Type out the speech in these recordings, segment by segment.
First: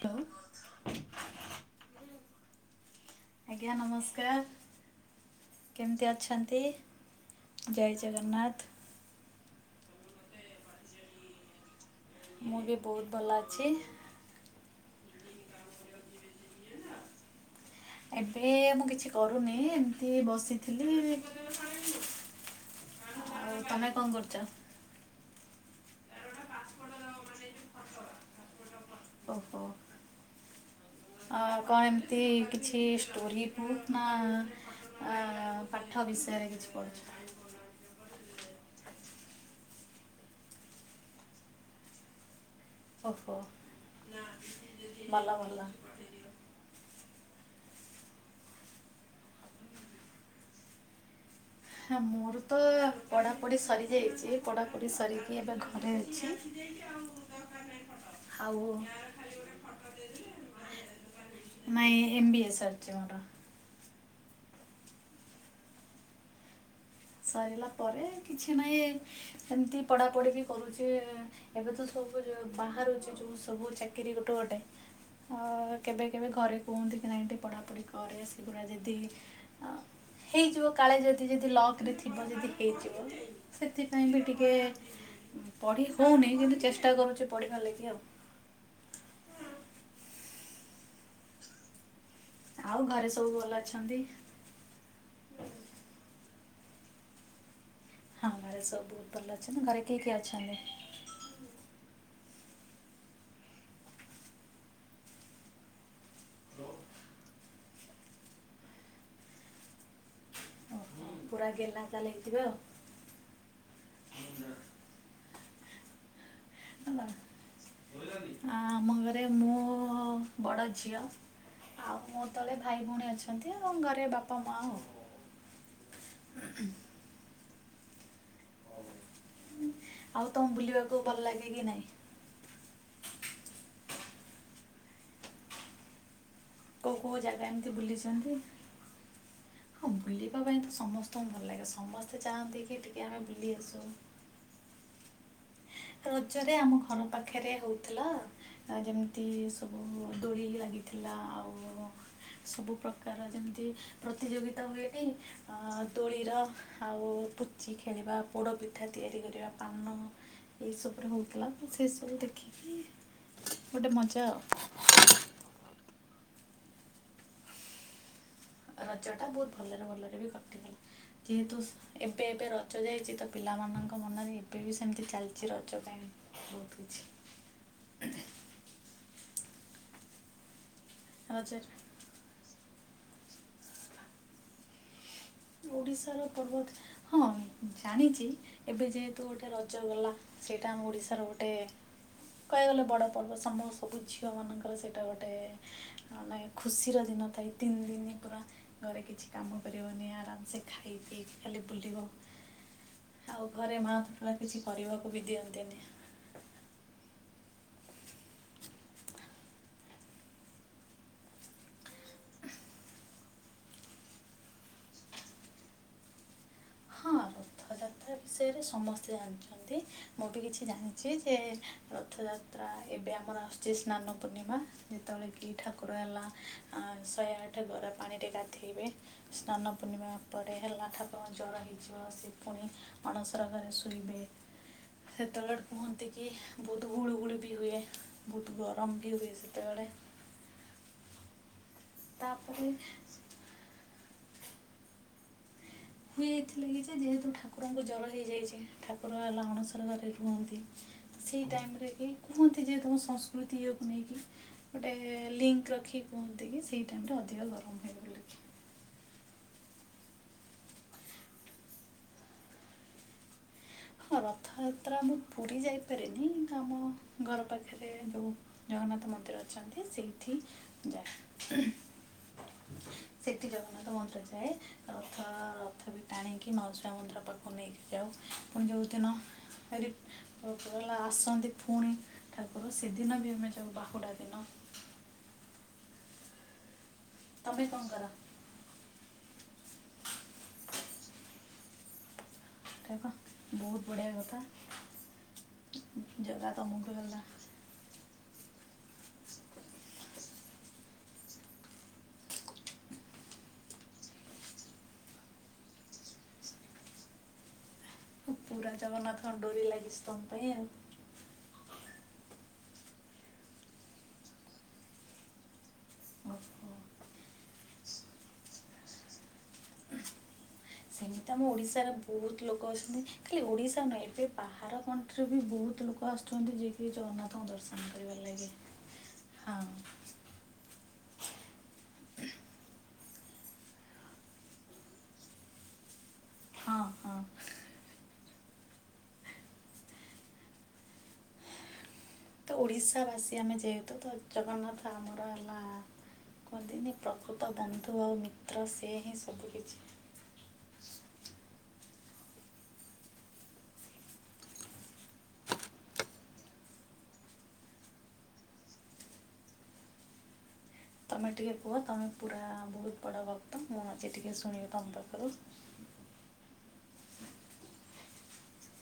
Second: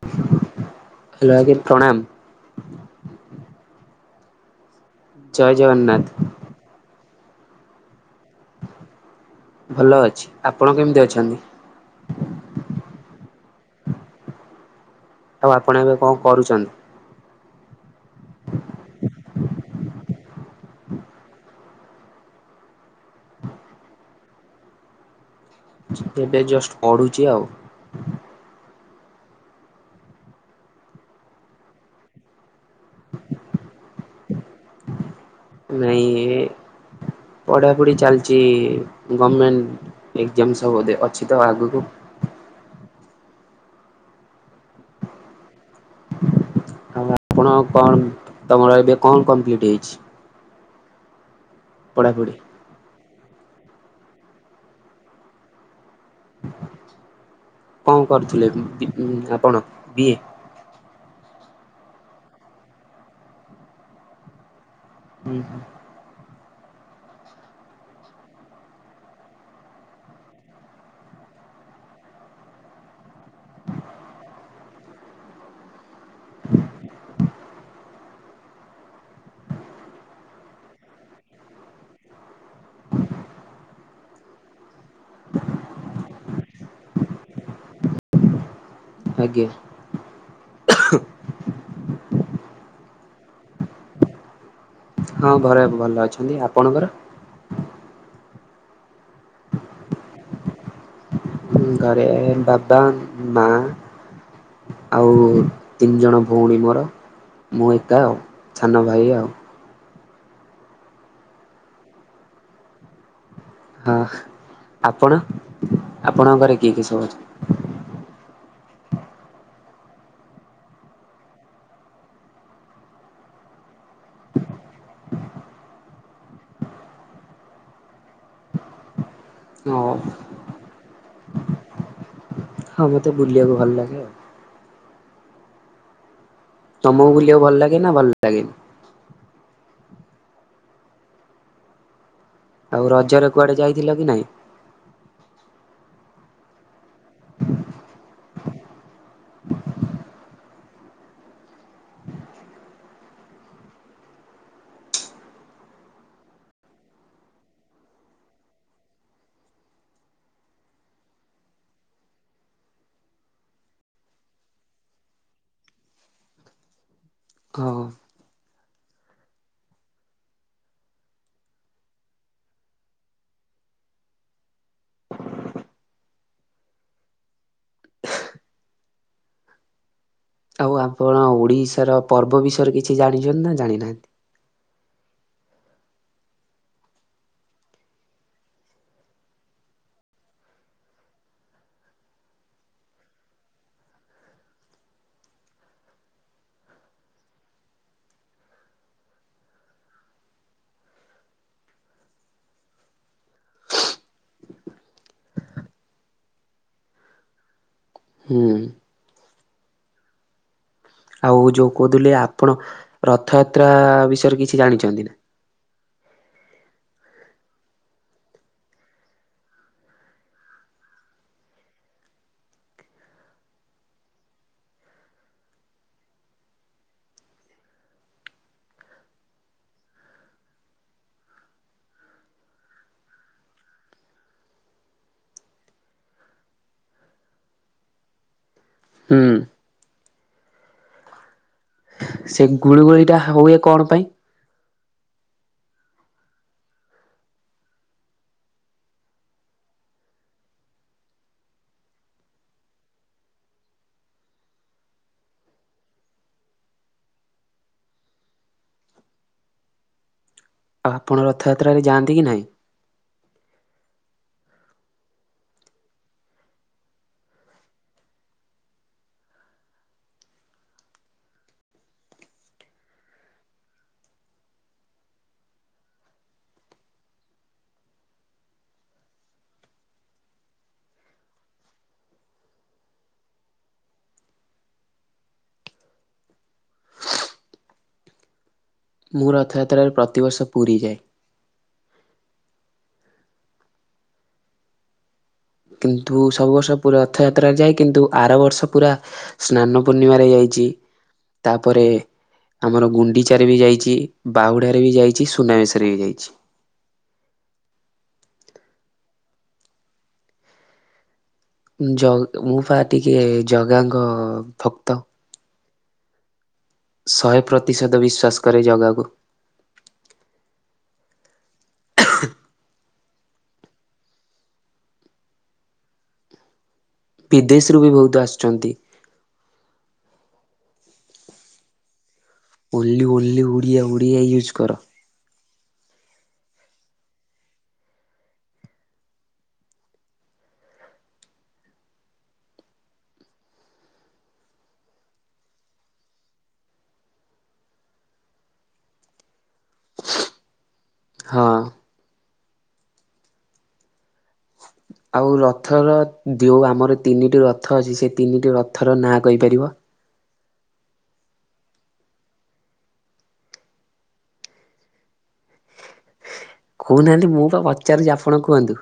Hello ଖାଲି ଆଗେ ପ୍ରଣାମ। ଆଜ୍ଞା ନମସ୍କାର। ଜୟ ଜଗନ୍ନାଥ କେମତି ଅଛନ୍ତି? ଜୟ ଜଗନ୍ନାଥ। ଭଲ ଅଛି। ଆପଣ କେମତି ଅଛନ୍ତି? ମୁଁ ବି ବୋଉତ ଭଲ ଅଛି। ଆଉ ଆପଣ ଏବେ କଁ କରୁଚନ୍ତି? ଏବେ ମୁଁ କିଛି କରୁନି ଏମତି ବସିଥିଲି। ଆଉ ତମେ କଁ କରୁଚ? ଏବେ ଜଷ୍ଟ୍ ପଢୁଛି ଆଉ। ଓହୋ। ଆଉ କଁ ଏମତି କିଛି ଷ୍ଟୋରି ବୁକ୍ ନା ଆ ପାଠ ନାଇଁ ବିଷୟରେ କିଛି ପଢ଼ୁଛ? ପଢାପଢି ଚାଲିଚି ଗମେଣ୍ଟ ଏକ୍ଜାମ ସବୁ ଦେ ଅଛି ତ ଆଗୁକୁ। ଓହୋ ଭଲ ଭଲ। ଆଉ ଆପଣ କଣ୍ ତମର ଏବେ କଣ କମ୍ପ୍ଲିଟ୍ ହେଇଛି। ହଁ ପଢ଼ାପଢ଼ି ମୋର ତ ପଢାପଢି ସରିଯାଇଚି ପଢାପଢି ସାରିକି ଏବେ ଘ ରେ ଅଛି। କଣ କରୁଥିଲେ ଆଉ ଆପଣ ବିଏ ନାଇଁ ଏମ୍ ବି ଏ ସରିଚି ମୋର। ହୁଁ ହୁଁ। ସରିଲା ପରେ କିଛି ନାଇଁ ଏ ଏମତି ପଢାପଢି ବି କରୁଚି ଏଁ ଏବେ ତ ସବୁ ଯୋଉ ବାହାରୁଛି ଯୋଉ ସବୁ ଚାକିରି ଗୋଟେ ଗୋଟେ ଅ କେବେ କେବେ ଘରେ କୁହନ୍ତି କି ନାଇଁ ଟିକେ ପଢାପଢି କରେ ସେଗୁରା ଯଦି ଆ ହେଇଯିବ କାଳେ ଯଦି ଯଦି ଲକ୍ ରେ ଥିବ ଯଦି ହେଇଯିବ ସେଥିପାଇଁ ବି ଟିକେ ଉଁ ପଢି ହଉନେଇ କିନ୍ତୁ ଚେଷ୍ଟା କରୁଚି ପଢିବା ଲାଗି ଆଉ। ଆଜ୍ଞା। ଆଉ ଘରେ ସବୁ ଭଲ ଅଛନ୍ତି? ହଁ ଘରେ ଭଲ ଅଛନ୍ତି। ଆପଣଙ୍କର? ଆମ ଘରେ ସବୁ ବୋଉତ ଭଲ ଅଛନ୍ତି। ଘରେ କିଏ କିଏ ଅଛନ୍ତି? ହୁଁ ଘରେ ବାବା ଉଁ ମା ଆଉ ତିନ ଜଣ ଭଉଣୀ ମୋର। ମୁଁ ଏକା ଆଉ ଛାନ ଭାଇ ଆଉ। ଓହୋ, ପୁରା ଗେହ୍ଲା ତାହେଲେ ହେଇଥିବେ ଆଉ। ହଁ ଆପଣ ଆପଣଙ୍କ ଘରେ କିଏ କିଏ ଆଉ ସବୁ ହେଲା ଅଛ ଆମ ଘରେ ମୁଁ ବଡ ଝିଅ। ଆଉ ମୋ ତଳେ ଭାଇ ଭଉଣୀ ଅଛନ୍ତି ଆମ ଘରେ ବାପା ମାଆ ଆଉ। ଓ ଆଉ ତମୁ ବୁଲିବାକୁ ଭଲ ଲାଗେ କି ନାଇଁ? ହଁ ମୋତେ ବୁଲିଆକୁ ଭଲ ଲାଗେ ଆଉ। କୋଉ ତମକୁ କୋଉ ବୁଲିବାକୁ ଜାଗା ଭଲ ଏମତି ଲାଗେ ନା ଭଲ ବୁଲିଚନ୍ତି? ଲାଗେନି? ହଁ ବୁଲିବା ପାଇଁ ତ ସମସ୍ତଙ୍କୁ ଭଲ ଲାଗେ ସମସ୍ତେ ଚାହାଁନ୍ତି କି ଆଉ ଟିକେ ଆମେ ରଜରେ କୁଆଡେ ବୁଲି ଆସୁ। ଯାଇଥିଲ କି ନାଇଁ? ରଜରେ ଆମ ଘର ପାଖେରେ ହଉଥିଲା ଆଁ ଯେମତି ସବୁ ଦୋଳି ଲାଗିଥିଲା ଆଉ ସବୁ ପ୍ରକାର ଯେମତି ପ୍ରତିଯୋଗିତା ହୁଏଟି ଆଁ ଦୋଳିର ଆଉ ପୁଚି ଖେଳିବା ପୋଡପିଠା ତିଆରି କରିବା ପାନ ମୋ ଏଇସବୁରେ ହଉଥିଲା ମୁଁ ସେସବୁ ଦେଖିକି ଗୋଟେ ମଜା ଆଉ। ହଁ। ରଜ ଟା ବହୁତ ଭଲରେ ଭଲରେ ବି କଟିଲା। ଯେହେତୁ ଏବେ ଏବେ ରଜ ଯାଇଛି ତ ପିଲାମାନଙ୍କ ମନରେ ଏବେ ବି ସେମିତି ଚାଲିଛି ରଜ ପାଇଁ। ବହୁତ କିଛି। ଆଉ ଆପଣ ରଜରେ ଓଡ଼ିଶାର ପର୍ବ ବିଷୟରେ କିଛି ଜାଣିଛନ୍ତି ନା ଜାଣିନାହାନ୍ତି? ଓଡ଼ିଶାର ପର୍ବତ ହଁ ଜାଣିଛି। ଏବେ ଯେହେତୁ ଗୋଟେ ରଜ ଗଲା ସେଇଟା ଆମ ଓଡିଶାର ଗୋଟେ କହିବାକୁ ଗଲେ ବଡ ପର୍ବ ସମ ସବୁ ଝିଅ ମାନଙ୍କର ସେଇଟା ଗୋଟେ ନାଇଁ ଖୁସିର ଦିନ ଥାଏ ତିନି ଦିନ ପୁରା ଘରେ କିଛି କାମ କରିବନି। ଆ ଖାଇ ଦେଇ ଖାଲି ବୁଲିବ। ଆଉ ଘରେ ମା ବାପା କିଛି କରିବାକୁ ବି ଦିଅନ୍ତିନି। ହୁଁ। ଆଉ ଯୋଉ କହୁଥିଲେ ଆପଣ ରଥଯାତ୍ରା ବିଷୟରେ କିଛି ଜାଣିଛନ୍ତି? ଯାତ୍ରା ବିଷୟରେ ସମସ୍ତେ ଜାଣିଛ ନ୍ତି ମୁଁ ବି କିଛି ଜାଣିଛି ଯେ ରଥଯାତ୍ରା ଏବେ ଆମର ଆସୁଛି ସ୍ନାନ ପୂର୍ଣ୍ଣିମା। ଯେତେବେଳେ କି ଠାକୁର ହେଲା ଶହେ ଆଠ ଗରା ପାଣିରେ ଗାଧେଇବେ। ସ୍ନାନ ପୂର୍ଣ୍ଣିମା ପରେ ହେଲା ଠାକୁରଙ୍କ ଜଳ ହେଇଯିବ ସେ ପୁଣି ଅଣସର ଘରେ ଶୋଇବେ। ସେତେବେଳେ କୁହନ୍ତି କି ବହୁତ ଗୁଳୁଗୁଳିୁ ବି ହୁଏ ବହୁତ ଗରମ ବି ହୁଁ ହୁଏ ସେତେବେଳେ। ସେ ତାପରେ ଗୁଳିଗୁଳି ଟା ହୁଏ କଣ ପାଇଁ? ହୁଏ ଏଇଥିଲାଗି ଯେ ଯେହେତୁ ଠାକୁରଙ୍କୁ ଜର ହେଇଯାଇଛି। ଠାକୁର ହେଲା ଅଣସର ଘରେ ରୁହନ୍ତି। ସେଇ ଟାଇମ୍ ରେ କି କୁହନ୍ତି ଯେ ତୁମ ସଂସ୍କୃତି ଇଏକୁ ନେଇକି ଗୋଟେ ଲିଙ୍କ୍ ରଖିକି କୁହନ୍ତି କି ସେଇ ଟାଇମ୍ ରେ ଅଧିକ ଗରମ ହୁଏ ବୋଲି। ଆଉ ଆପଣ ରଥଯାତ୍ରାରେ ଯାଆନ୍ତି କି ନାହିଁ? ହଁ ରଥଯାତ୍ରା ମୁଁ ପୁରୀ ଯାଇପାରେନି କିନ୍ତୁ ଆମ ଘର ପାଖରେ ଯୋଉ ଜଗନ୍ନାଥ ମନ୍ଦିର ଅଛନ୍ତି ସେଇଠି ଯାଏ। ସେଠି ଜଗନ୍ନାଥ ମନ୍ଦିର ଥାଏ। ରଥ ରଥ ବି ଟାଣିକି ମାଉସୀମା ମନ୍ଦିର ପାଖକୁ ନେଇକି ଯାଉ ପୁଣି ଯୋଉଦିନ ଆରେ ଲା ଆସନ୍ତି ଫୁଣି ଠାକୁର ସେଦିନ ବି ଆମେ ଯାଉ ବାହୁଡ଼ା ଦିନ। ତମେ କଣ କର? ମୁଁ ରଥଯାତ୍ରାରେ ପ୍ରତିବର୍ଷ ପୁରୀ ଯାଏ। [unintelligible] ବହୁତ ବଢ଼ିଆ କଥା। କିନ୍ତୁ ଜଗା ସବୁ ବର୍ଷ ତମକୁ ପୁର ହେଲା ରଥଯାତ୍ରାରେ ଯାଏ କିନ୍ତୁ ଆର ବର୍ଷ ପୁରା ସ୍ନାନ ପୂର୍ଣ୍ଣିମାରେ ଯାଇଚି ତାପରେ ଆମର ଗୁଣ୍ଡିଚାରେ ବି ଯାଇଚି ବାହୁଡ଼ାରେ ବି ଯାଇଚି ସୁନାବେଶରେ ବି ଯାଇଚି। ପୁ ପୁରା ଜଗନ୍ନାଥଙ୍କ ଡୋରି ଲାଗିଛି ତମ ପାଇଁ ଆଉ। ଜଗ ମୁଁପା ଟିକେ ଜଗାଙ୍କ ଭକ୍ତ। ଓହୋ। ଶହେ ପ୍ରତିଶତ ବିଶ୍ୱାସ କରେ ଜଗାକୁ। ସେମିତି ଆମ ଓଡିଶାରେ ବହୁତ ଲୋକ ଅଛନ୍ତି। ଖାଲି ଓଡ଼ିଶା ନୁହେଁ ଏବେ ବାହାର କଣ୍ଟ୍ରିରେ ବି ବହୁତ ଲୋକ ଆସୁଛନ୍ତି ଯେ। ଶ୍ରୀ ଜଗନ୍ନାଥଙ୍କୁ ବିଦେଶରୁୁ ଦର୍ଶନ ବି ବହୁତ କରିବାର ଲାଗି ଆସୁଛନ୍ତି। ହଁ। Only only Odia Odia use କର। ହଁ ହଁ। ତ ଓଡ଼ିଶାବାସୀ ଆମେ ଯେହେତୁ ତ ଜଗନ୍ନାଥ ଆମର ହେଲା କଦିନୀ ପ୍ରକୃତ ବନ୍ଧୁ ଆଉ ମିତ୍ର ସେ ହିଁ ସବୁକିଛି। ହଁ। ଆଉ ରଥର ଯେଉଁ ଆମର ତିନିଟି ରଥ ଅଛି ସେ ତିନିଟି ରଥର ନାଁ କହିପାରିବ? ତମେ ଟିକେ କୁହ ତମେ ପୁରା ବହୁତ ବଡ଼ ଭକ୍ତ ମୁଁ ଆଜି ଟିକେ ଶୁଣିବି ତମ ପାଖରୁ କହୁନାହାନ୍ତି ମୁଁ ପା ପଚାରୁଚି ଆପଣ କୁହନ୍ତୁ।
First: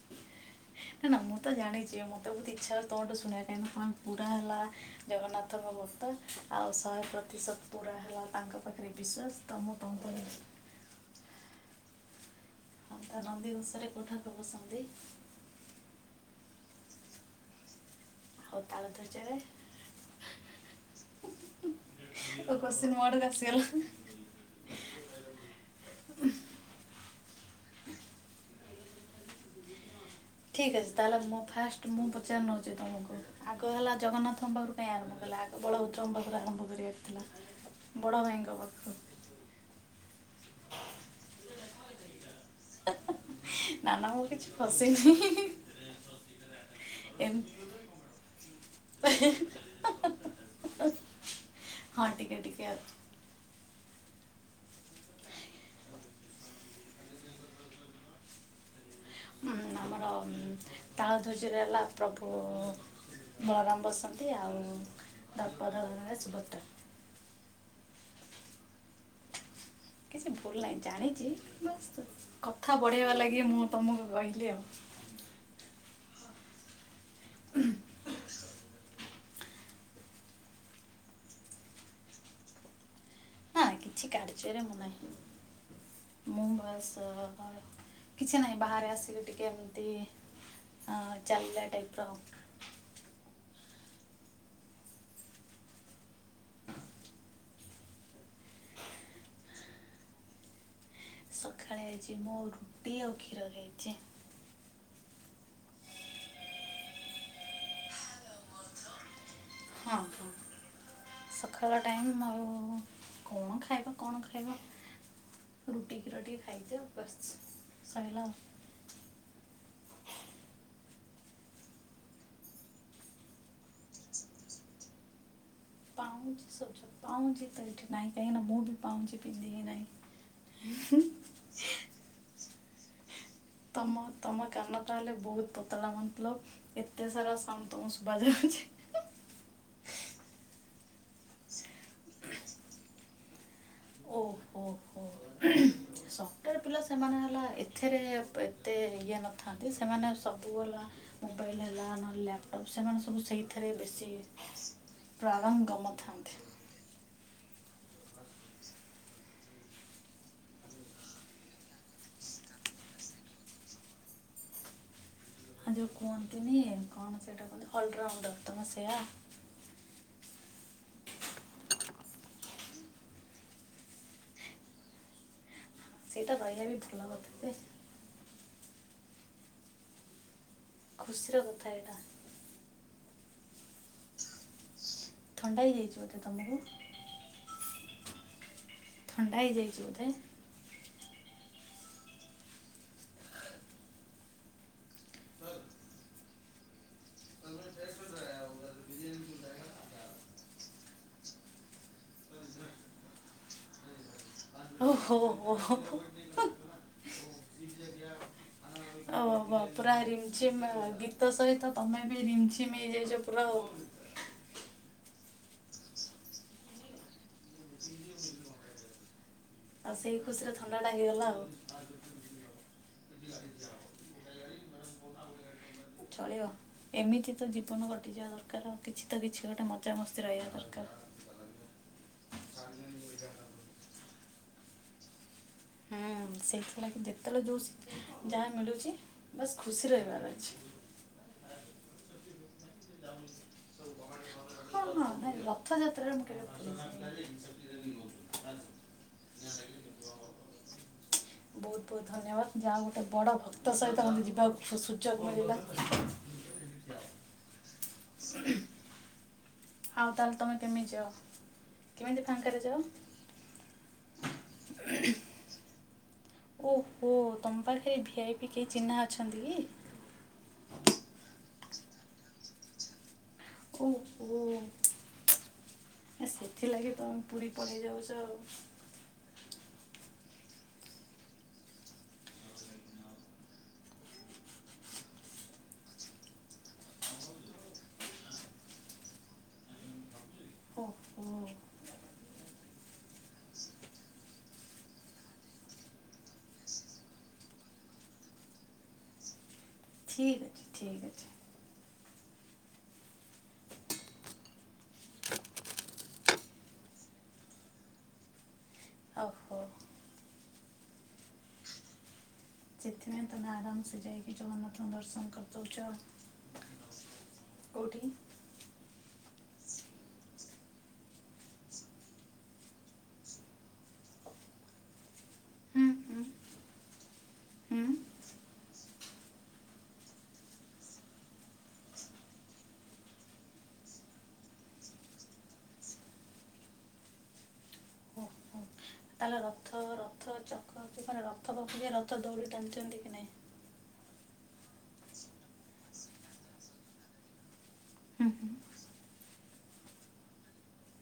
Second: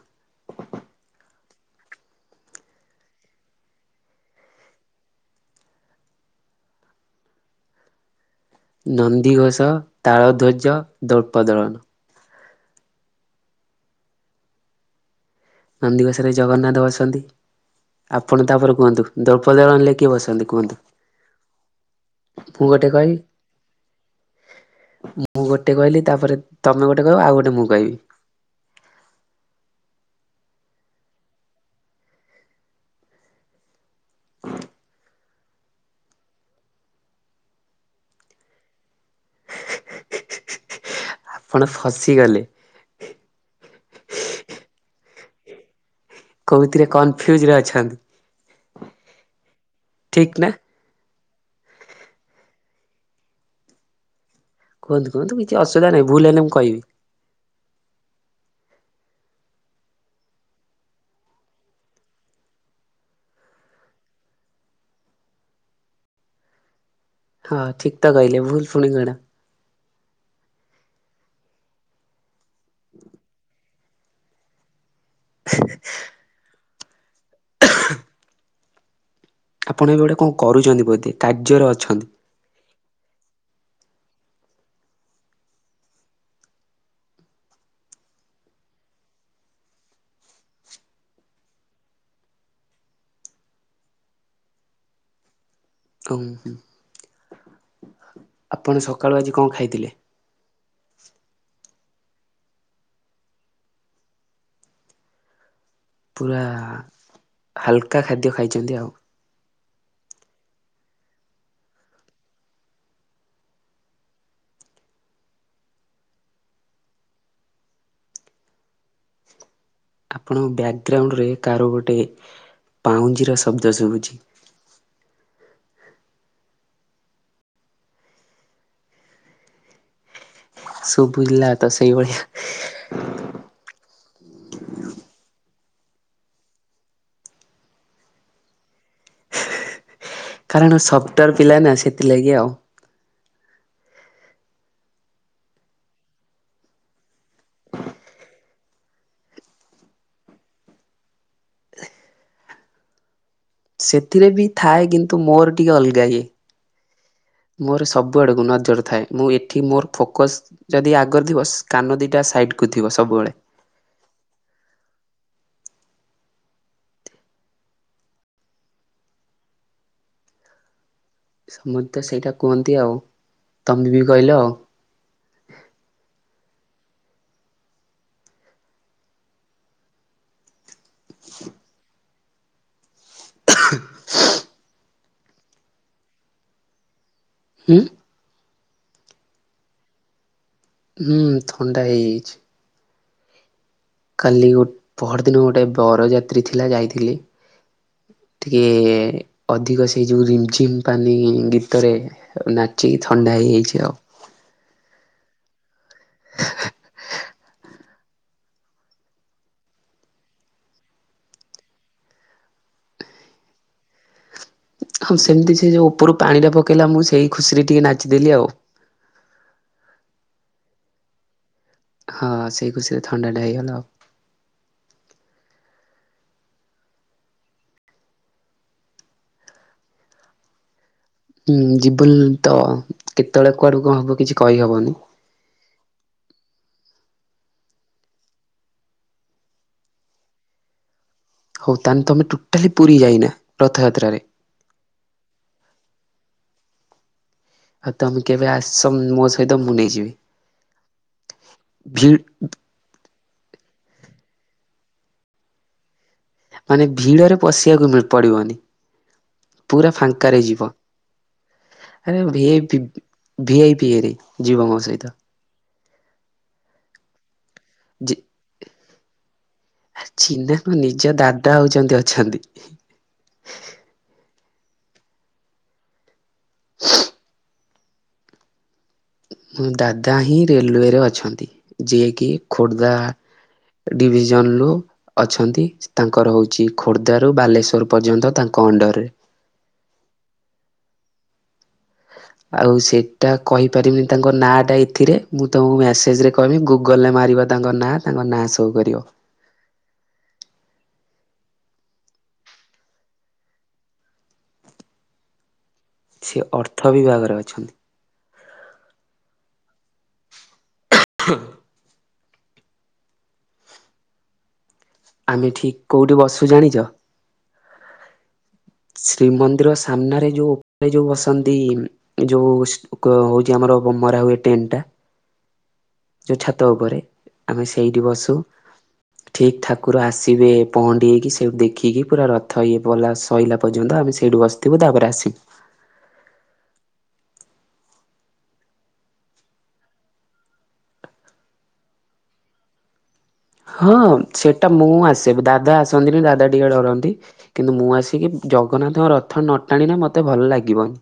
ନାଇଁ ନା ମୁଁ ତ ଜାଣିଚି ମତେ ବହୁତ ଇଚ୍ଛାତମଠୁ ଶୁଣିବାପାଇଁ [unintelligible] ପୁରା ହେଲା ଜଗନ୍ନାଥଙ୍କ ବ୍ରତ୍ତ ଆଉ ଶହେ ପ୍ରତିଶତ ପୁରା ହେଲା ତାଙ୍କ ପାଖରେ ବିଶ୍ୱାସ ତ ନନ୍ଦିଘୋଷ ମୁଁ ତମକୁ ତାଳଧ୍ୱଜ ଦଳ୍ପ ଦଳ। [unintelligible] ନନ୍ଦୀଘୋଷରେ କୋଉ ଠାକୁର ବସନ୍ତି? ନନ୍ଦୀଘୋଷରେ ଜଗନ୍ନାଥ ବସନ୍ତି। ଆପଣ ଆଉ ତାପରେ ତାଳ କୁହନ୍ତୁ ଧ୍ୱଜାରେ ଦଳପଦଳନରେ କିଏ ବସନ୍ତି କୁହନ୍ତୁ? ଓ ମୁଁ ଗୋଟେ କ୍ୱେସଚିନ ମୋ କହିବି ଆଡକୁ ଆସିଗଲା। ମୁଁ ଗୋଟେ କହିଲି ତାପରେ ତମେ ଗୋଟେ କହିବ ଆଉ ଗୋଟେ ମୁଁ କହିବି। ଠିକ୍ ଅଛି ତାହେଲେ ମୁଁ ଫାଷ୍ଟ ମୁଁ ପଚାରି ନଉଛି ତମକୁ। ଆଗ ହେଲା ଜଗନ୍ନାଥଙ୍କ ପାଖରୁ କାଇଁ ଆରମ୍ଭ କଲା ଆଗ ବଳଭଦ୍ରଙ୍କ ପାଖରୁ ଆରମ୍ଭ କରିବାର ଥିଲା। ବଡ ଭାଇଙ୍କ ପାଖରୁ। ଆପଣ ଫସିଗଲେ। ନାନା ମୁଁ କିଛି ଫସିନୀ। କୋଉଥିରେ କନଫ୍ୟୁଜରେ ଅଛନ୍ତି ଏମିତି ଠିକ ନା। ହଁ ଟିକେ ଟିକେ ଆଉ କୁହନ୍ତୁ କୁହନ୍ତୁ କିଛି ଅସବିଧା ନାହିଁ ଭୁଲ ହେଲେ ମୁଁ କହିବି। ଉଁ, ଆମର ତାଳ ଧୁଜିରେ ହେଲା ପ୍ରଭୁ ବଳରାମ ବାସନ୍ତୀ ତା ପର ରେ ସୁଭଦ୍ରା। ହଁ ଠିକ ତ କହିଲେ ଭୁଲ ଶୁଣିକିନା। କିଛି ଭୁଲ ନାହିଁ ଜାଣିଛି ବାସ କଥା ବଢ଼େଇବା ଲାଗି ମୁଁ ତୁମକୁ କହିଲି ଆଉ। [inaudible] [inaudible] ଆପଣ ଏବେ ଗୋଟେ କଣ କରୁଛନ୍ତି ବୋଧେ କାର୍ଯ୍ୟରେ ଅଛନ୍ତି? ନା କିଛି କାର୍ଯ୍ୟରେ ମୁଁ ନାହିଁ। ମୁଁ ବାସ କିଛି ନାହିଁ ବାହାରେ ଆସିଲି ଟିକେ ଏମତି ଅ ଚାଲିଲ ଟାଇପ ର ଗୁମ ଆପଣ ସକାଳୁ ଆଜି କଣ ଖାଇଥିଲେ? ସକାଳେ ହେଇଛି ମୁଁ ରୁଟି ଆଉ କ୍ଷୀର ଖାଇଛି। ପୁରା ହାଲକା ଖାଦ୍ୟ ଖାଇଛନ୍ତି ଆଉ। ହଁ ହଁ। ସକାଳ ଟାଇମ୍ ଆଉ କଣ ଖାଇବା କଣ ଖାଇବା। ରୁଟି କ୍ଷୀର ଟିକେ ଖାଇଦିଅ ବସ୍ ଶଇଲା ଆଉ। ଆପଣଙ୍କ ବ୍ୟାକ୍ଗ୍ରାଉଣ୍ଡରେ କାର ଗୋଟେ ପାଉଁଞ୍ଜିର ଶବ୍ଦ ଶୁଭୁଛି। ପାଉଁଜି ସ ପାଁଉଁଜି ତ ଏଇଠି ନାହିଁ କାହିଁ ନା ମୁଁ ବି ପାଁଉଁଛି ପିଧି ହି ନାହିଁ। ଶୁଭିଲା ତ ସେଇଭଳିଆ। ତମ ତମ କାନଟ ହେଲେ ବହୁତ ପତଳା ମନ୍ତଲ। ଏତେ ସାରା ସନ୍ତୋଷ ଶୁଭା ଯାଉଛି। କାରଣ ଶବ୍ଦ ପିଲା ନା ସେଥିଲାଗି ଆଉ। ଓହୋ ହୋ ହୋ ଶବ୍ଦ ପିଲା ସେମାନେ ହେଲା ଏଥିରେ ଏତେ ଇଏ ନଥାନ୍ତି ସେମାନେ ସବୁ ହେଲା ମୋବାଇଲ ହେଲା ନହେଲେ ଲ୍ୟାପଟପ୍ ସେମାନେ ସବୁ ସେଇ ସେଥିରେ ବି ଥାଏ କିନ୍ତୁ ମୋର ଟିକେ ପ୍ରାରଙ୍ଗମ ଅଲଗା ହଇଏ ଥାନ୍ତି ମୋର ସବୁଆଡେ ଗୁଣ ଜର ଥାଏ ମୁଁ ଏଠି ମୋର ଫୋକସ ଯଦି ଆଗରେ ଥିବ କାନଦୀଟା ସାଇଡ କୁ ଥିବ ସବୁବେଳେ। ଆ ଯୋଉ କୁହନ୍ତିନି କଣ ସେଇଟା କୁହନ୍ତି ଅଲରାଉଣ୍ଡ ତମ ସେୟା। ସମସ୍ତେ ତ ସେଇଟା କୁହନ୍ତି ଆଉ ତମେ ବି କହିଲ ଆଉ। ସେଇଟା ରହିବା ବି ଭଲ କଥା ଟେ। ଖୁସିର କଥା ଏଇଟା। [inaudible] ଥଣ୍ଡା ହେଇଯାଇଛି ବୋତେ ତମକୁ? ହୁଁ। ଥଣ୍ଡା ହେଇଯାଇଛି ବୋଧେ? ହୁଁ ଥଣ୍ଡା ହେଇଯାଇଛି। କାଲି ଗୋଟ ପହରଦିନ ଗୋଟେ ବରଯାତ୍ରୀ ଥିଲା ଯାଇଥିଲି। ଟିକେ ଅଧିକ ସେଇ ଯୋଉ ରିମ୍ଝିମ୍ ପାନି ଗୀତରେ ଆଉ ନାଚିକି ଥଣ୍ଡା ହେଇଯାଇଛି ଆଉ। ଓ ହୋ ହୋ। ଓ ପୁରା ରିମ୍ଝିମ ଗୀତ ସହିତ ତମେ ବି ରିମ୍ଝମ ହେଯାଇଛ ପୁରା ଆଉ। ହଁ ସେମିତି ସେ ଯେଉଁ ଉପରୁ ପାଣିଟା ପକେଇଲା ମୁଁ ସେଇ ଖୁସିରେ ଟିକେ ନାଚିଦେଲି ଆଉ। ଆଉ ସେଇ ଖୁସି ରେ ଥଣ୍ଡା ଟା ହେଇଗଲା ଆଉ। ହଁ ସେଇ ଖୁସି ରେ ଥଣ୍ଡା ଟା ହେଇଗଲା ଆଉ। ଛଳିବ। ଏମିତି ତ ଜୀବନ କଟିଯିବା ଦରକାର ଆଉ କିଛି ତ କିଛି ଗୋଟେ ମଜାମସ୍ତି ରହିବା ଦରକାର। ହୁଁ ଯିବୁନ ତ କେତେବେଳେ କୁଆଡକୁ କଣ ହବ କିଛି କହିହବନି। ସେଇଥିଲା କି ଯେତେବେଳେ ଯୋଉ ଯାହା ମିଳୁଛି ବସ୍ ଖୁସି ରହିବାର ଅଛି। ହଉ ତାହେଲେ ତମେ ଟୋଟାଲି ପୁରୀ ଯାଇନା ରଥଯାତ୍ରାରେ? ହଁ ହଁ ରଥଯାତ୍ରା ରେ ମୁ କେବେ [unintelligible] [unintelligible] ଆଉ ତମେ କେବେ ଆସ ମୋ ସହିତ ମୁଁ ନେଇଯିବି। ବହୁତ ବହୁତ ଭି ଧନ୍ୟବାଦ ଯାହା ଗୋଟେ ବଡ ଭକ୍ତ ସହିତ ମୋତେ ଯିବାକୁ ସୁଯୋଗ ମିଳିବା। ମାନେ ଭିଡରେ ପଶିବାକୁ ପଡିବନି। ପୁରା ଆଉ ତାହେଲେ ଫାଙ୍କାରେ ତମେ ଯିବ କେମିତି ଯାଅ କେମିତି ଆରେ ଏ ଫାଙ୍କାରେ ଯାଅ ଭିଆଇ ପିଇରେ ଯିବ ମୋ ସହିତ। ଓହୋ ତମ ପାଖରେ ଭିଆଇ ପି କେହି ଚିହ୍ନା ଅଛନ୍ତି କି? ଚିହନାକ ନିଜ ଦାଦା ହଉଛନ୍ତି ଅଛନ୍ତି। ଓ ଓ ସେଥିଲାଗି ତମେ ପୁରୀ ପୁଣି ଯାଉଛ ଆଉ। ମୋ ଦାଦା ହିଁ ରେଲୱେରେ ଅଛନ୍ତି ଯିଏକି ଖୋର୍ଦ୍ଧା ଡିଭିଜନ ଲ ଅଛନ୍ତି ତାଙ୍କର ହେଉଛି ଖୋର୍ଦ୍ଧାରୁ ବାଲେଶ୍ୱର ପର୍ଯ୍ୟନ୍ତ ତାଙ୍କ ଅଣ୍ଡରରେ। ଓହୋ। ଆଉ ସେଇଟା କହିପାରିବିନି ତାଙ୍କ ନାଁ ଟା ଏଥିରେ ମୁଁ ତମକୁ ମେସେଜ ରେ କହିବି ଗୁଗଲ ରେ ମାରିବ। ତାଙ୍କ ନାଁ ତାଙ୍କ ନାଁ ସୋ କରିବ। ଠିକ୍ ଅଛି ଠିକ୍ ଅଛି। ସେ ଅର୍ଥ ବିଭାଗରେ ଅଛନ୍ତି। ଓୋହୋ। ସେଥିପାଇଁ ତମେ ଆରାମ ସେ ଯାଇକି ଚଳନ ଆମେ ଠିକ୍ କେଉଁଠି ବସୁ ଜାଣିଛ? କେଉଠି? ଶ୍ରୀମନ୍ଦିର ସାମ୍ନାରେ ଯୋଉ ଉପରେ ଯୋଉ ବସନ୍ତି ଯୋଉ ହଉଛି ଆମର ବମରା ହୁଏ ଟେନ୍ ଟା। ହୁଁ ହୁଁ ଯେଉଁ ଛାତ ଉପରେ ଆମେ ହୁଁ ସେଇଠି ବସୁ। ଠିକ୍ ଠାକୁର ଆସିବେ ପହଣ୍ଡିଇକି ସେଇଠୁ ଦେଖିକି ପୁରା ରଥ ଇଏ ପଲାସ ସହିଲା ପର୍ଯ୍ୟନ୍ତ ଆମେ ସେଇଠୁ ବସିଥିବୁ ତାପରେ ଆସିବୁ। ଓହୋ ତାହେଲେ ରଥ ରଥ ଚକ ରଥ ପଖର ରଥ ଦୌଡ଼ି ଟାଣିଛନ୍ତି କି ନାଇଁ? ହଁ ସେଟା ମୁଁ ଆସେବି ଦାଦା ଆସନ୍ତିନି ଦାଦା ଟିକେ ଡରନ୍ତି। କିନ୍ତୁ ମୁଁ ହୁଁ ଆସିକି ହୁଁ ଜଗନ୍ନାଥଙ୍କ ରଥ ନଟାଣିଲେ ମତେ ଭଲ ଲାଗିବନି।